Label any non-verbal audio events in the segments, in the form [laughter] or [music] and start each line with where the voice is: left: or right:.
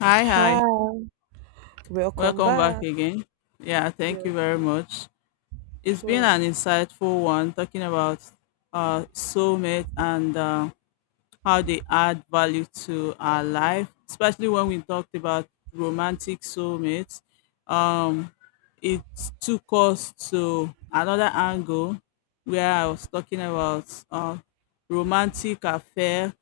left: Hi,
right: Hi,
left: hi.
right: welcome
left: Welcome back
right: back.
left: again. Yeah, thank
right: Yeah,
left: you very much. It's been
right: so
left: an insightful one talking about soulmate and how they add value to our life, especially when we talked about romantic soulmates. Um, it took us to another angle where I was talking about uh, romantic affair,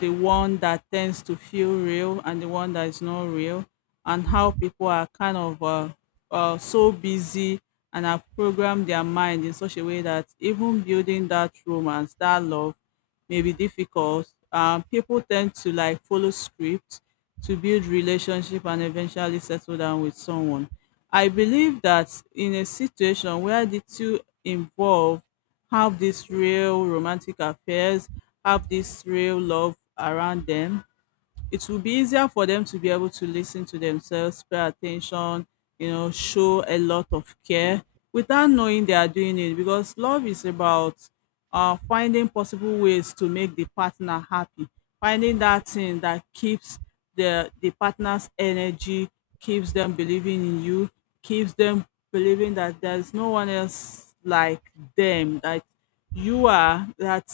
left: the one that tends to feel real and the one that is not real, and how people are kind of so busy and have programmed their mind in such a way that even building that romance, that love, may be difficult. People tend to like follow scripts to build relationship and eventually settle down with someone. I believe that in a situation where the two involved have this real romantic affairs, have this real love around them, it will be easier for them to be able to listen to themselves, pay attention, you know, show a lot of care without knowing they are doing it, because love is about finding possible ways to make the partner happy, finding that thing that keeps the partner's energy, keeps them believing in you, keeps them believing that there's no one else like them, that you are, that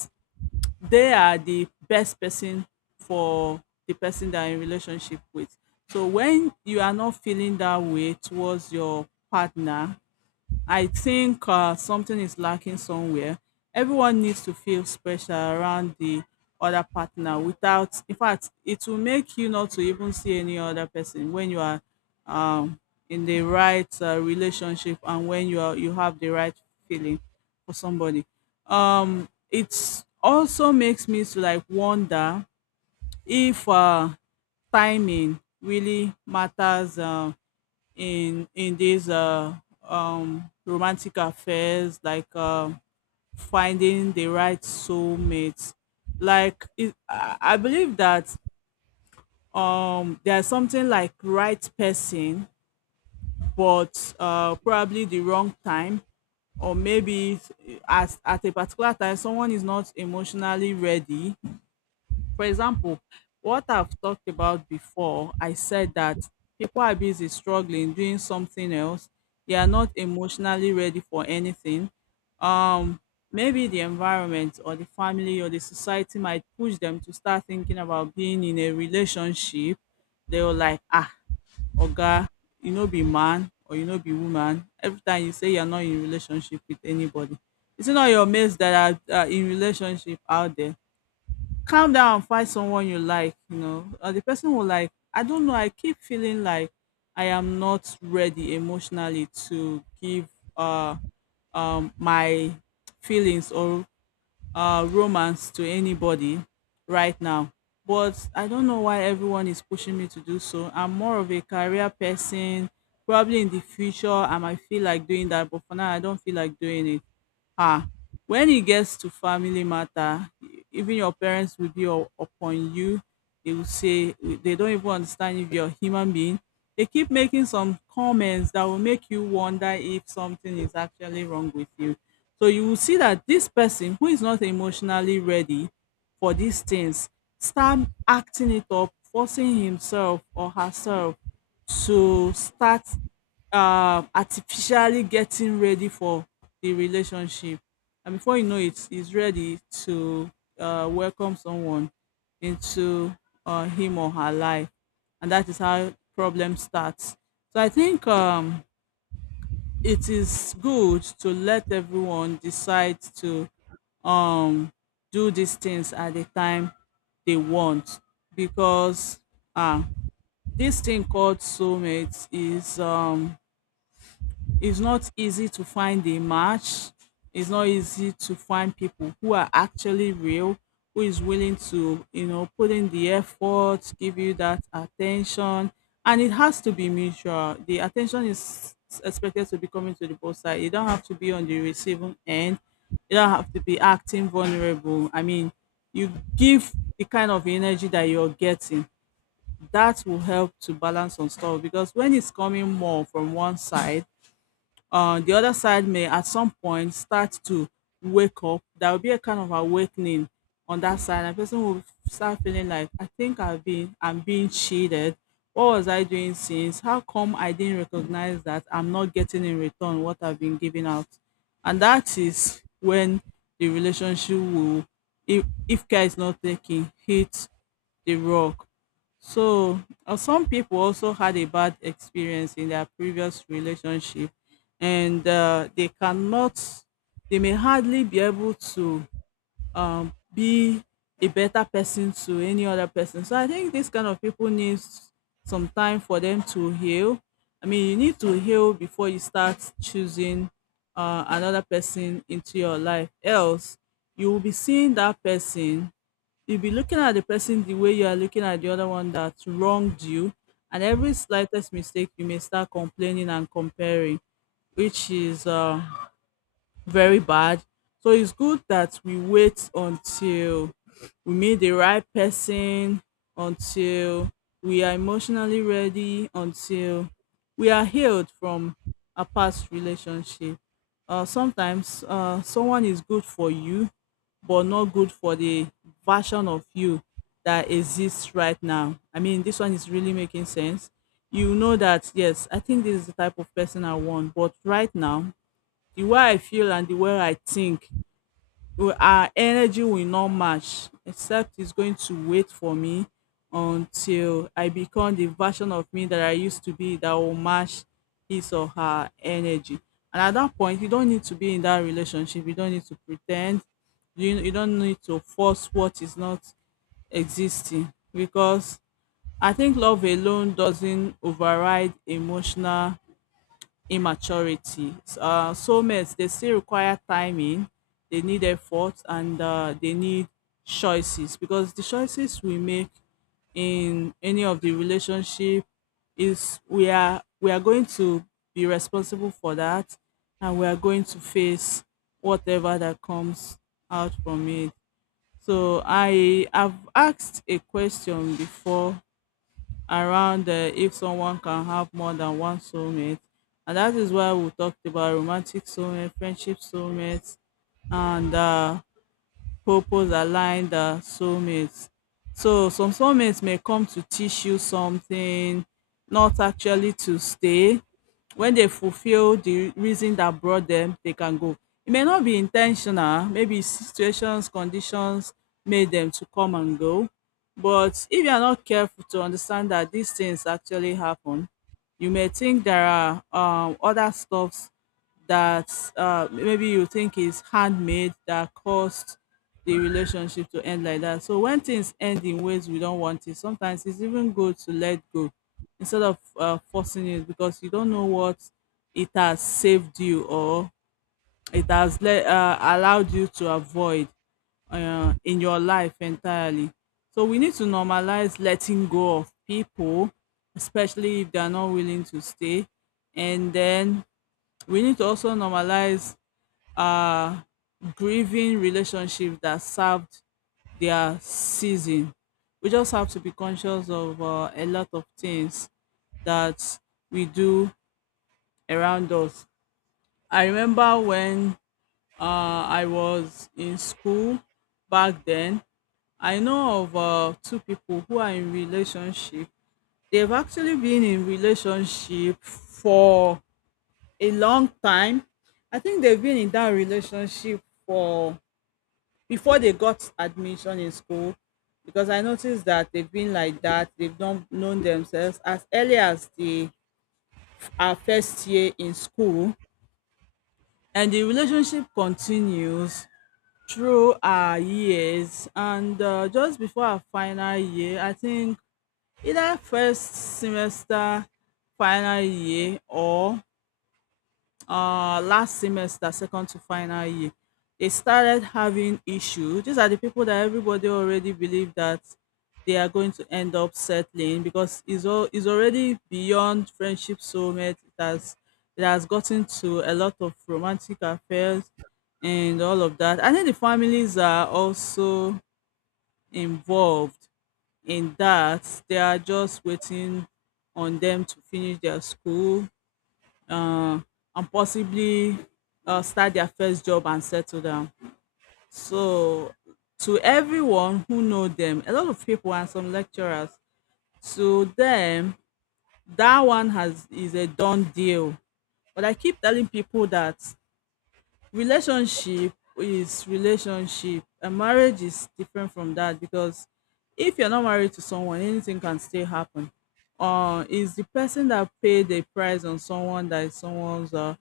left: they are the best person for the person that you're in relationship with. So when you are not feeling that way towards your partner, I think something is lacking somewhere. Everyone needs to feel special around the other partner. Without, in fact, it will make you not to even see any other person when you are um, in the right relationship, and when you are you have the right feeling for somebody. It also makes me to like wonder if timing really matters. In these romantic affairs, like finding the right soulmate. Like it, I believe that there's something like right person, but probably the wrong time, or maybe at a particular time someone is not emotionally ready. For example, what I've talked about before, I said that people are busy struggling, doing something else. They are not emotionally ready for anything. Um, Maybe the environment or the family or the society might push them to start thinking about being in a relationship. They were like, ah, Oga, you know, be man, or you know, be woman. Every time you say you're not in relationship with anybody, it's not your mates that are in relationship out there. Calm down, find someone you like, you know, or the person will. Like, I don't know, I keep feeling like I am not ready emotionally to give uh my feelings or romance to anybody right now. But I don't know why everyone is pushing me to do so. I'm more of a career person. Probably in the future, I might feel like doing that, but for now, I don't feel like doing it. Ah, when it gets to family matter, even your parents will be upon you. They will say they don't even understand if you're a human being. They keep making some comments that will make you wonder if something is actually wrong with you. So you will see that this person who is not emotionally ready for these things start acting it up, forcing himself or herself to start artificially getting ready for the relationship, and before you know it he's ready to welcome someone into him or her life, and that is how problem starts. So I think it is good to let everyone decide to um do these things at the time they want, because, ah, this thing called soulmates is it's not easy to find a match. It's not easy to find people who are actually real, who is willing to, you know, put in the effort, give you that attention. And it has to be mutual. The attention is expected to be coming to the both side. You don't have to be on the receiving end. You don't have to be acting vulnerable. I mean, you give the kind of energy that you're getting. That will help to balance on stuff, because when it's coming more from one side, the other side may at some point start to wake up. There will be a kind of awakening on that side, and person will start feeling like, I think I'm being cheated. What was I doing since? How come I didn't recognize that I'm not getting in return what I've been giving out? And that is when the relationship will, if care is not taken, hit the rock. So, some people also had a bad experience in their previous relationship, and they cannot they may hardly be able to be a better person to any other person. So I think this kind of people needs some time for them to heal. I mean, you need to heal before you start choosing another person into your life. Else, you will be seeing that person, you'll be looking at the person the way you are looking at the other one that wronged you, and every slightest mistake you may start complaining and comparing, which is very bad. So it's good that we wait until we meet the right person, until we are emotionally ready, until we are healed from a past relationship. Sometimes someone is good for you, but not good for the version of you that exists right now. I mean, this one is really making sense. You know that, yes, I think this is the type of person I want, but right now the way I feel and the way I think, our energy will not match, except it's going to wait for me until I become the version of me that I used to be that will match his or her energy. And at that point, you don't need to be in that relationship. You don't need to pretend. You don't need to force what is not existing, because I think love alone doesn't override emotional immaturity. Soulmates, they still require timing, they need effort, and they need choices, because the choices we make in any of the relationship is we are going to be responsible for that, and we are going to face whatever that comes out from it. So I have asked a question before around if someone can have more than one soulmate. And that is why we talked about romantic soulmate, friendship soulmates, and purpose aligned the soulmates. So some soulmates may come to teach you something, not actually to stay. When they fulfill the reason that brought them, they can go. It may not be intentional, maybe situations, conditions made them to come and go. But if you are not careful to understand that these things actually happen, you may think there are other stuffs that maybe you think is handmade that caused the relationship to end like that. So when things end in ways we don't want it, sometimes it's even good to let go instead of forcing it, because you don't know what it has saved you, or it has allowed you to avoid in your life entirely. So we need to normalize letting go of people, especially if they are not willing to stay. And then we need to also normalize uh grieving relationship that served their season. We just have to be conscious of a lot of things that we do around us. I remember when I was in school back then, I know of two people who are in relationship. They've actually been in relationship for a long time. I think they've been in that relationship for before they got admission in school, because I noticed that they've been like that. They've not known themselves as early as the our first year in school, and the relationship continues through our years. And just before our final year, I think either first semester, final year, or last semester, second to final year, they started having issue. These are the people that everybody already believe that they are going to end up settling, because it's all, it's already beyond friendship soulmate. It has gotten to a lot of romantic affairs and all of that. I think the families are also involved in that. They are just waiting on them to finish their school um and possibly start their first job and settle down. So to everyone who know them, a lot of people and some lecturers, to them, that one has is a done deal. But I keep telling people that relationship is relationship and marriage is different from that, because if you're not married to someone, anything can still happen. Is the person that paid a price on someone that is someone's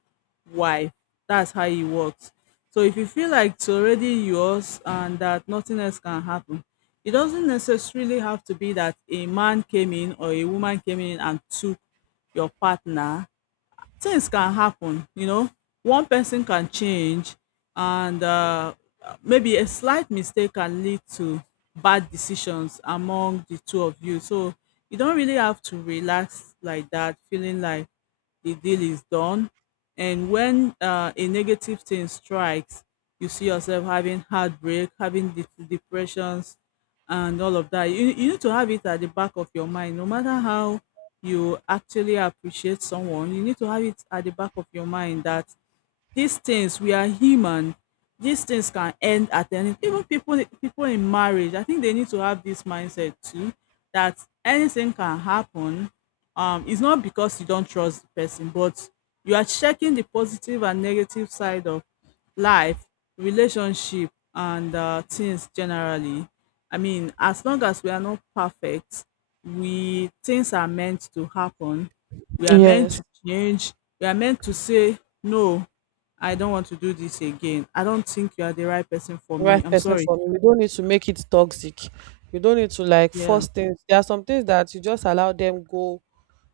left: wife. That's how it works. So if you feel like it's already yours and that nothing else can happen, it doesn't necessarily have to be that a man came in or a woman came in and took your partner, things can happen. One person can change, and maybe a slight mistake can lead to bad decisions among the two of you. So you don't really have to relax like that, feeling like the deal is done. And when a negative thing strikes, you see yourself having heartbreak, having depressions, and all of that. You need to have it at the back of your mind. No matter how you actually appreciate someone, you need to have it at the back of your mind that these things, we are human. These things can end at any, even people in marriage, I think they need to have this mindset too, that anything can happen. It's not because you don't trust the person, but you are checking the positive and negative side of life, relationship, and things generally. I mean, as long as we are not perfect, we, things are meant to happen. We are meant
right: Yes,
left: to change. We are meant to say no. I don't want to do this again. I don't think you are the right person for me.
right: right
left: I'm
right: person
left: sorry.
right: for me. We don't need to make it toxic. We don't need to
left: Yeah.
right: force things. There are some things that you just allow them go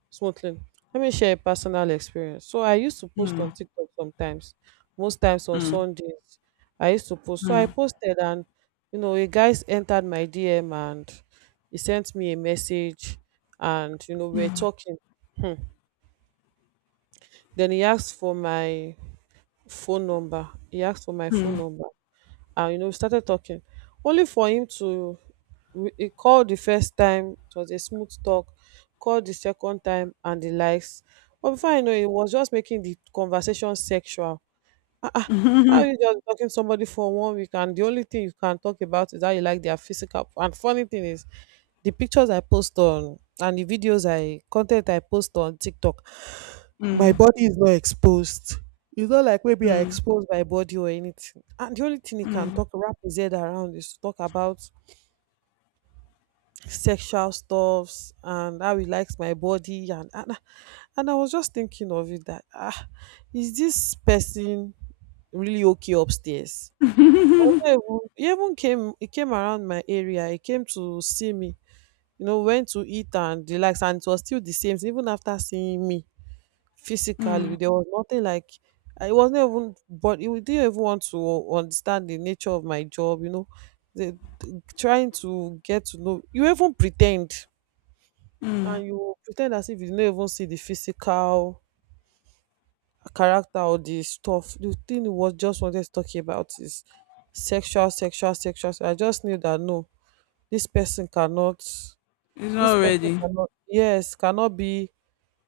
right: smoothly. Let me share a personal experience. So I used to post on TikTok sometimes, most times on Sundays. I used to post. So I posted and a guy entered my DM and he sent me a message and we were talking. Hmm. Then he asked for my phone number. He asked for my phone number, and we started talking. Only for him to he called the first time, it was a smooth talk, called the second time, and the likes. But before I know, it, he was just making the conversation sexual. Ah, ah, how you just talking to somebody for 1 week, and the only thing you can talk about is how you like their physical. And funny thing is, the pictures I post on and the videos I content I post on TikTok my
left: Mm.
right: body is not exposed. It's not like maybe I expose my body or anything. And the only thing he can talk wrap his head around is to talk about sexual stuffs and how he likes my body and and I was just thinking of it that is this person really okay upstairs? Was not even- He even came he came around my area, he came to see me, you know, went to eat and the likes, and it was still the same. Even after seeing me physically, there was nothing like I wasn't even, but you didn't even want to understand the nature of my job. You know, the, trying to get to know you, even pretend and you pretend as if you didn't even see the physical character or the stuff. The thing you was just wanted to talk about is sexual, sexual, sexual. So I just knew that no, this person cannot
left: He's not
right: this person
left: ready.
right: cannot yes, cannot be,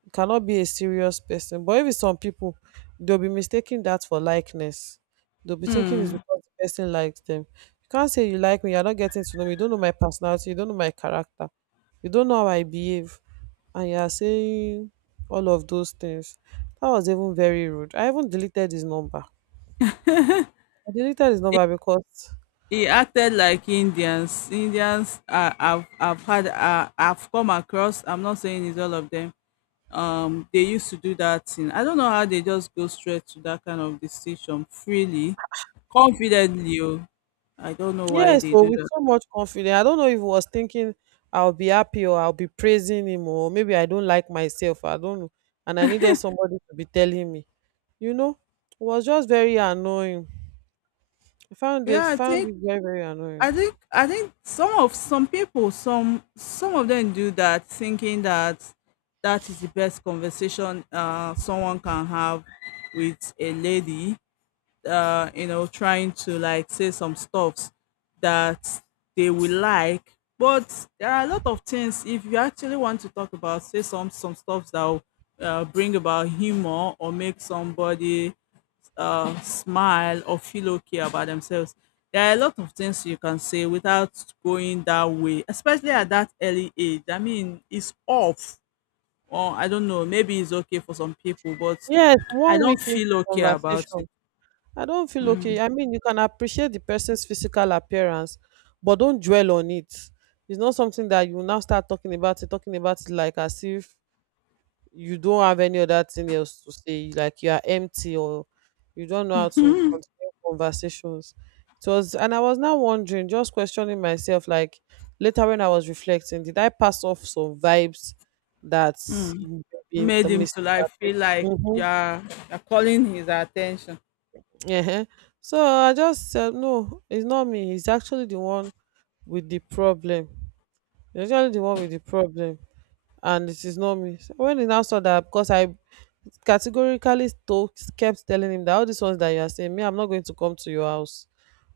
right: you cannot be a serious person. But if it's some people, they'll be mistaking that for likeness. They'll be thinking it's
left: Mm.
right: because the person likes them. You can't say you like me, you're not getting to know me, you don't know my personality, you don't know my character, you don't know how I behave, and you're saying all of those things. That was even very rude. I even deleted his number. I deleted his number because
left: He acted like Indians. Indians, I've had, I've come across. I'm not saying it's all of them. They used to do that thing. I don't know how they just go straight to that kind of decision freely, confidently. Oh. I don't know why
right: yes,
left: they
right: so
left: do
right: with
left: that.
right: so much confidence. I don't know if he was thinking I'll be happy or I'll be praising him or maybe I don't like myself. I don't know. And I needed somebody to be telling me. You know, it was just very annoying. I found it,
left: Yeah, I
right: found
left: think
right: it very, very annoying.
left: I think I think some of some people some of them do that thinking that that is the best conversation someone can have with a lady, you know, trying to like say some stuffs that they will like. But there are a lot of things, if you actually want to talk about, say some stuff that will, bring about humor or make somebody, smile or feel okay about themselves. There are a lot of things you can say without going that way, especially at that early age. I mean, it's off. Or I don't know, maybe it's okay for some people, but
right: Yes,
left: I
right: one
left: don't
right: week into
left: feel okay about it.
right: conversation. I don't feel okay. I mean, you can appreciate the person's physical appearance, but don't dwell on it. It's not something that you now start talking about it like as if you don't have any other thing else to say, like you are empty or you don't know how to continue conversations. It was, and I was now wondering, just questioning myself like later when I was reflecting, did I pass off some vibes that's been
left: Made him to like
right: misinterpreted?
left: feel like
right: Mm-hmm.
left: you're calling his attention,
right: uh so I just said no, it's not me, it's actually the one with the problem. It's actually the one with the problem and it is not me. So when he now saw that, because I categorically to kept telling him that all these ones that you are saying, me, I'm not going to come to your house.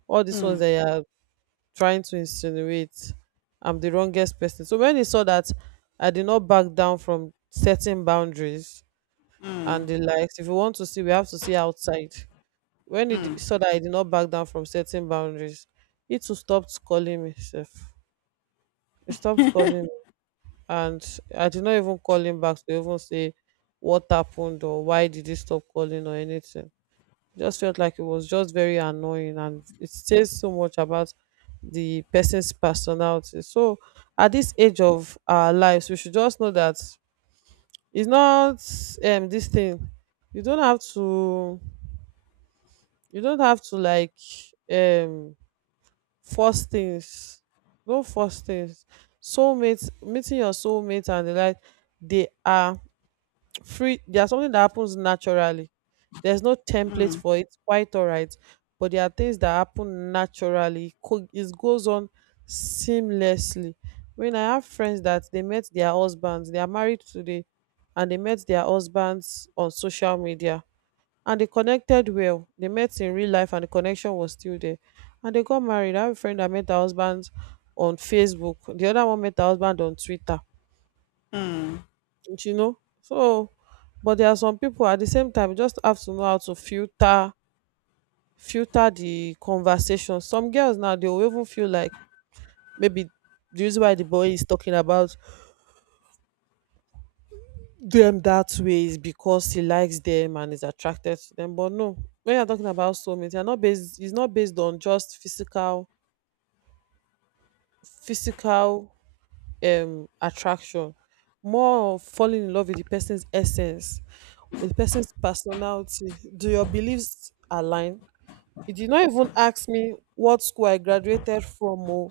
right: All these ones that you are trying to insinuate, I'm the wrongest person. So when he saw that I did not back down from setting boundaries and the likes, if you want to see, we have to see outside. When he saw that I did not back down from setting boundaries, he too stopped calling me. Sef. He stopped calling me. And I did not even call him back to even say what happened or why did he stop calling or anything. Just felt like it was just very annoying and it says so much about the person's personality. So at this age of our lives, we should just know that it's not this thing. You don't have to, you don't have to um force things. Don't force things. Soulmates, meeting your soulmate and the like, they are free. There's something that happens naturally. There's no template for it, quite all right, but there are things that happen naturally. It goes on seamlessly. When I have friends that they met their husbands, they are married today, and they met their husbands on social media and they connected well, they met in real life and the connection was still there and they got married. I have a friend that met her husband on Facebook, the other one met her husband on Twitter, you know. So but there are some people at the same time, you just have to know how to filter, filter the conversation. Some girls now, they will even feel like maybe the reason why the boy is talking about them that way is because he likes them and is attracted to them. But no, when you're talking about soulmates, you're not based, it's not based on just physical, physical attraction. More of falling in love with the person's essence, with the person's personality. Do your beliefs align? He did not even ask me what school I graduated from oo,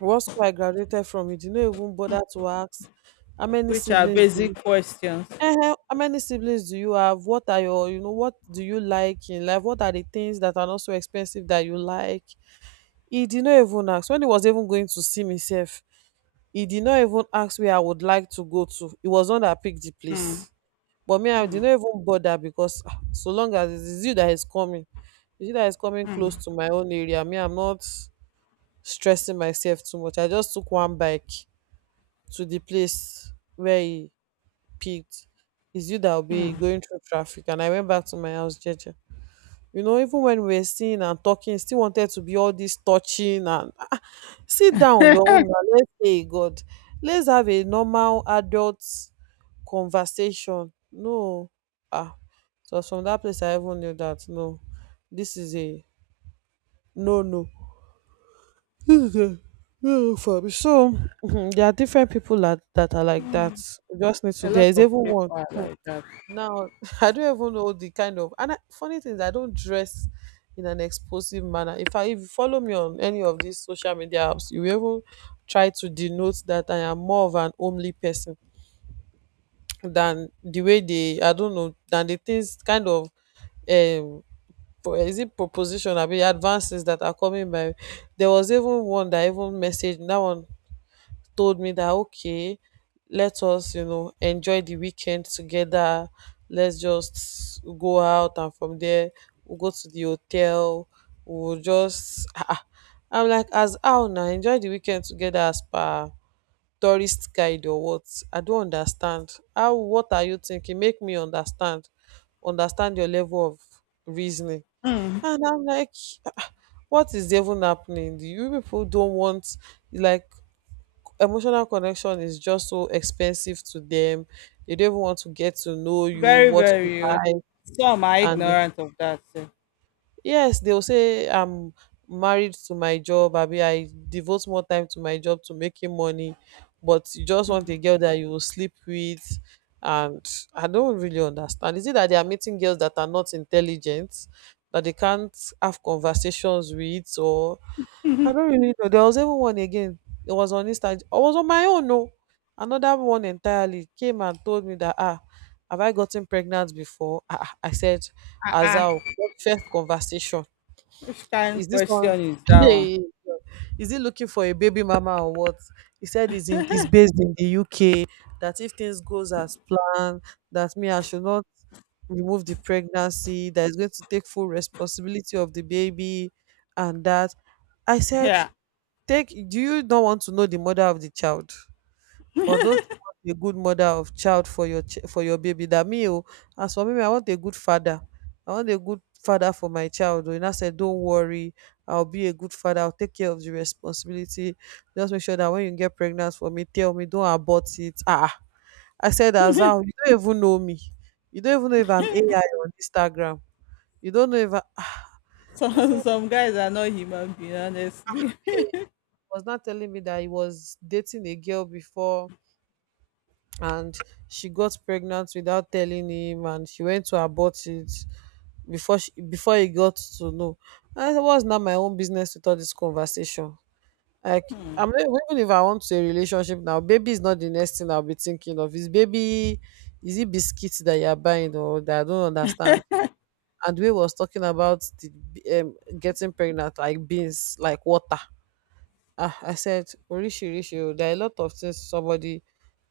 right: what school I graduated from. He did not even bother to ask how many
left: which are
right: siblings do
left: basic
right: you
left: questions.
right: how many siblings do you have? What are your, you know, what do you like in life? What are the things that are not so expensive that you like? He did not even ask. When he was even going to see me sef, he did not even ask where I would like to go to. He was the one that picked the place. But me, I did not even bother because ah, so long as it is you that is coming, it's you that is coming close to my own area. Me, I'm not stressing myself too much. I just took one bike to the place where he picked. It's you that will be going through traffic. And I went back to my house, Jeje. You know, even when we were seeing and talking, he still wanted to be all this touching and sit down your own now. Let's say, God, let's have a normal adult conversation. No. Ah. So from that place, I even knew that no, this is a no no. This is a no no for me. So mhm, there are different people that, that are like that. You just need
left: A
right: to,
left: lot
right: there is
left: of
right: even
left: people
right: one.
left: are
right: Hmm,
left: like that.
right: now [laughs] I don't even know the kind of, funny thing is I don't dress in an explosive manner. If I, if you follow me on any of these social media apps, you will even try to denote that I am more of an homely person than the way they, I don't know, than the things kind of um is it proposition? I mean advances that are coming by. There was even one that even messaged, that one told me that okay, let us, you know, enjoy the weekend together. Let's just go out and from there we'll go to the hotel. We'll just [laughs] I'm like, as how now, enjoy the weekend together as per tourist guide or what? I don't understand. How, what are you thinking? Make me understand. Understand your level of reasoning. And I'm like, "Ah, what is even happening? You people don't want like emotional connection is just so expensive to them. They don't even want to get to know you,
left: Very,
right: what you
left: very rude.
right: like,
left: Some are
right: and
left: ignorant of that. So
right: yes, they'll say I'm married to my job, abi, I devote more time to my job to making money. But you just want a girl that you will sleep with. And I don't really understand, is it that they are meeting girls that are not intelligent that they can't have conversations with, or I don't really know. There was even one again, it was on Instagram. I was on my own, no, another one entirely came and told me that ah, have I gotten pregnant before? Ah, ah." I said, Azao, what first conversation?
left: which kind
right: Is
left: of
right: this one?
left: question is that one?
right: Hey, is he looking for a baby mama or what? He said he's in, he's based in the UK. That if things goes as planned, that me I should not remove the pregnancy. That is going to take full responsibility of the baby, and that I
left: [laughs]
right: said,
left: Yeah.
right: take. Do you not want to know the mother of the child? Or don't you want a good mother of child for your for your baby? That me, oh, as for me, I want a good father. I want a good father for my child. Oh. And I said, don't worry, I'll be a good father. I'll take care of the responsibility. Just make sure that when you get pregnant for me, tell me, don't abort it. Ah, I said, as you don't even know me. You don't even know if I'm AI on Instagram. You don't know if I, ah." I
left: Some [laughs]
right: said,
left: some guys are not human being, honestly. [laughs]
right: hey, he was not telling me that he was dating a girl before and she got pregnant without telling him and she went to abort it before she before he got to know. I said, what's not my own business with all this conversation? Like, I'm not, even if I want to a relationship now, baby is not the next thing I'll be thinking of is baby. Is it biscuits that you're buying or that I don't understand? And we was talking about the getting pregnant like beans like water. Ah, I said, orishi orishi, there are a lot of things somebody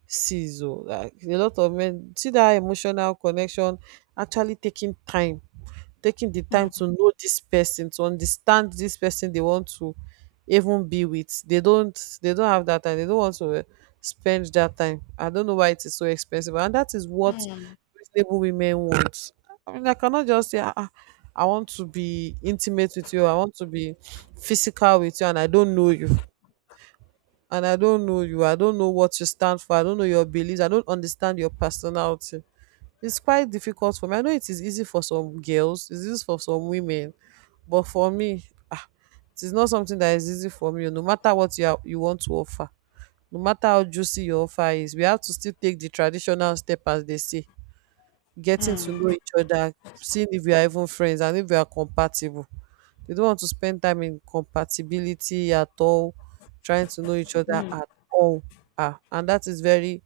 right: sees o, like a lot of men see that emotional connection, actually taking time, taking the time to know this person, to understand this person they want to even be with. They don't have that time, they don't want to spend that time. I don't know why it is so expensive, and that is what reasonable women want. I mean, I cannot just say, ah, ah, I want to be intimate with you, I want to be physical with you, and I don't know you. And I don't know you. I don't know what you stand for. I don't know your beliefs. I don't understand your personality. It's quite difficult for me. I know it is easy for some girls, it's easy for some women, but for me, ah, it is not something that is easy for me. No matter what you are, you want to offer, no matter how juicy your offer is, we have to still take the traditional step, as they say, getting to know each other, seeing if we are even friends and if we are compatible. They don't want to spend time in compatibility at all, trying to know each other at all. Ah, and that is very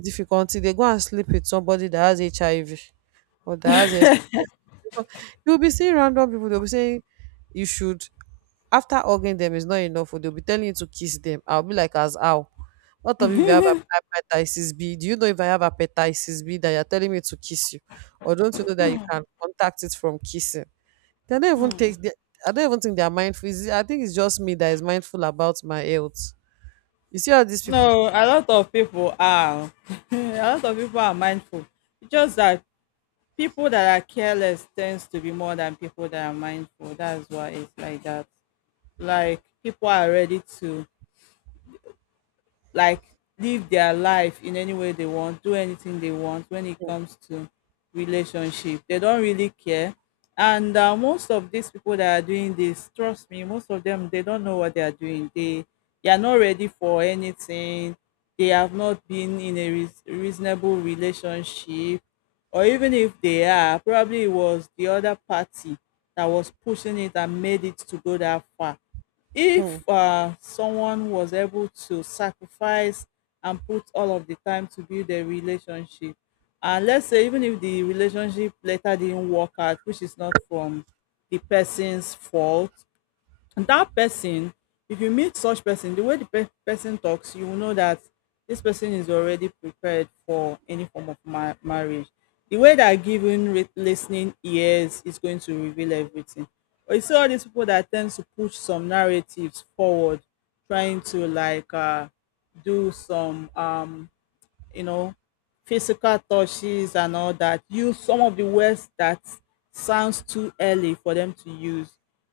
right: difficult. Till they go and sleep with somebody that has HIV or that has a, you'll be seeing random people, they'll be saying you should, after hugging them is not enough, or they'll be telling you to kiss them. I'll be like, as how? What of if you have hepatitis B? Do you know if I have hepatitis B that you're telling me to kiss you? Or don't you know that you can contact it from kissing? They don't even take the, I don't even think they are mindful. It's, I think it's just me that is mindful about my health. You see all these people?
left: No, a lot of people are. [laughs] A lot of people are mindful. It's just that people that are careless tends to be more than people that are mindful. That's why it's like that. Like people are ready to like live their life in any way they want, do anything they want when it comes to relationship. They don't really care. And most of these people that are doing this, trust me, most of them they don't know what they are doing. They are not ready for anything. They have not been in a reasonable relationship, or even if they are, probably it was the other party that was pushing it and made it to go that far.
right: Hmm.
left: If someone was able to sacrifice and put all of the time to build a relationship, and let's say even if the relationship later didn't work out, which is not from the person's fault, and that person, if you meet such person, the way the person talks, you will know that this person is already prepared for any form of marriage. The way that giving listening ears is going to reveal everything. But you see all these people that tend to push some narratives forward, trying to like, do some, you know, physical touches and all that, use some of the words that sounds too early for them to use.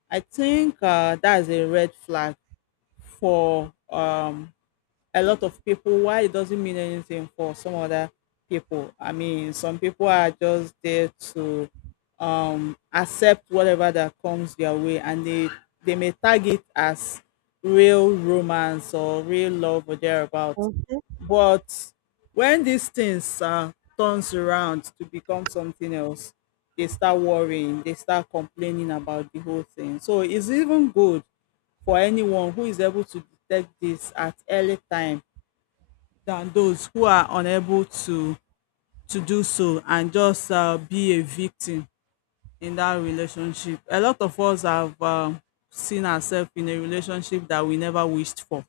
left: I think, that's a red flag for, a lot of people, why it doesn't mean anything for some other people. I mean, some people are just there to, accept whatever that comes their way, and they may tag it as real romance or real love or thereabout.
right: Hmm.
left: But when these things, turns around to become something else, they start worrying, they start complaining about the whole thing. So it's even good for anyone who is able to detect this at early time than those who are unable to do so and just be a victim in that relationship. A lot of us have, seen ourselves in a relationship that we never wished for.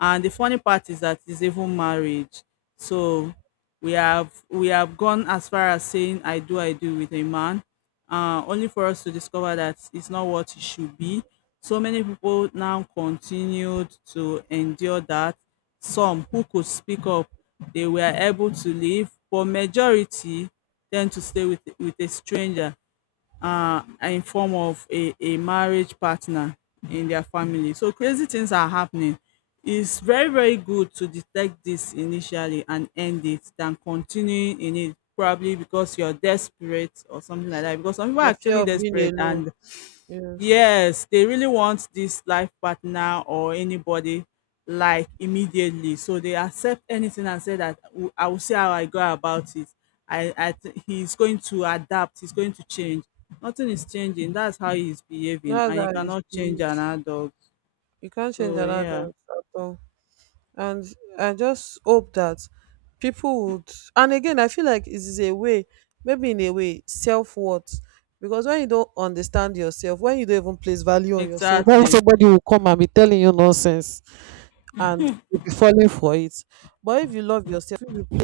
left: And the funny part is that it's even marriage. So we have gone as far as saying I do with a man, only for us to discover that it's not what it should be. So many people now continued to endure that. Some who could speak up, they were able to leave, but majority tend to stay with a stranger, in form of a marriage partner in their family. So crazy things are happening. It's very, very good to detect this initially and end it than continuing in it probably because you're desperate or something like that. Because some people are
right: The fear
left: actually
right: of being
left: desperate
right: alone.
left: and,
right: Yes.
left: yes, they really want this life partner or anybody like immediately. So they accept anything and say that, "W- I will see how I go about it. I th- he's going to adapt. He's going to change." Nothing is changing. That's how he's behaving,
right: That's
left: and
right: how
left: you
right: it is.
left: cannot change
right: You
left: an adult.
right: can't change
left: So
right: an
left: yeah,
right: adult at all. And I just hope that people would, and again I feel like it is a way, maybe in a way, self worth. Because when you don't understand yourself, when you don't even place value on yourself, when
left: exactly.
right: somebody will come and be telling you nonsense, and you'll be falling for it. But if you love yourself, if you place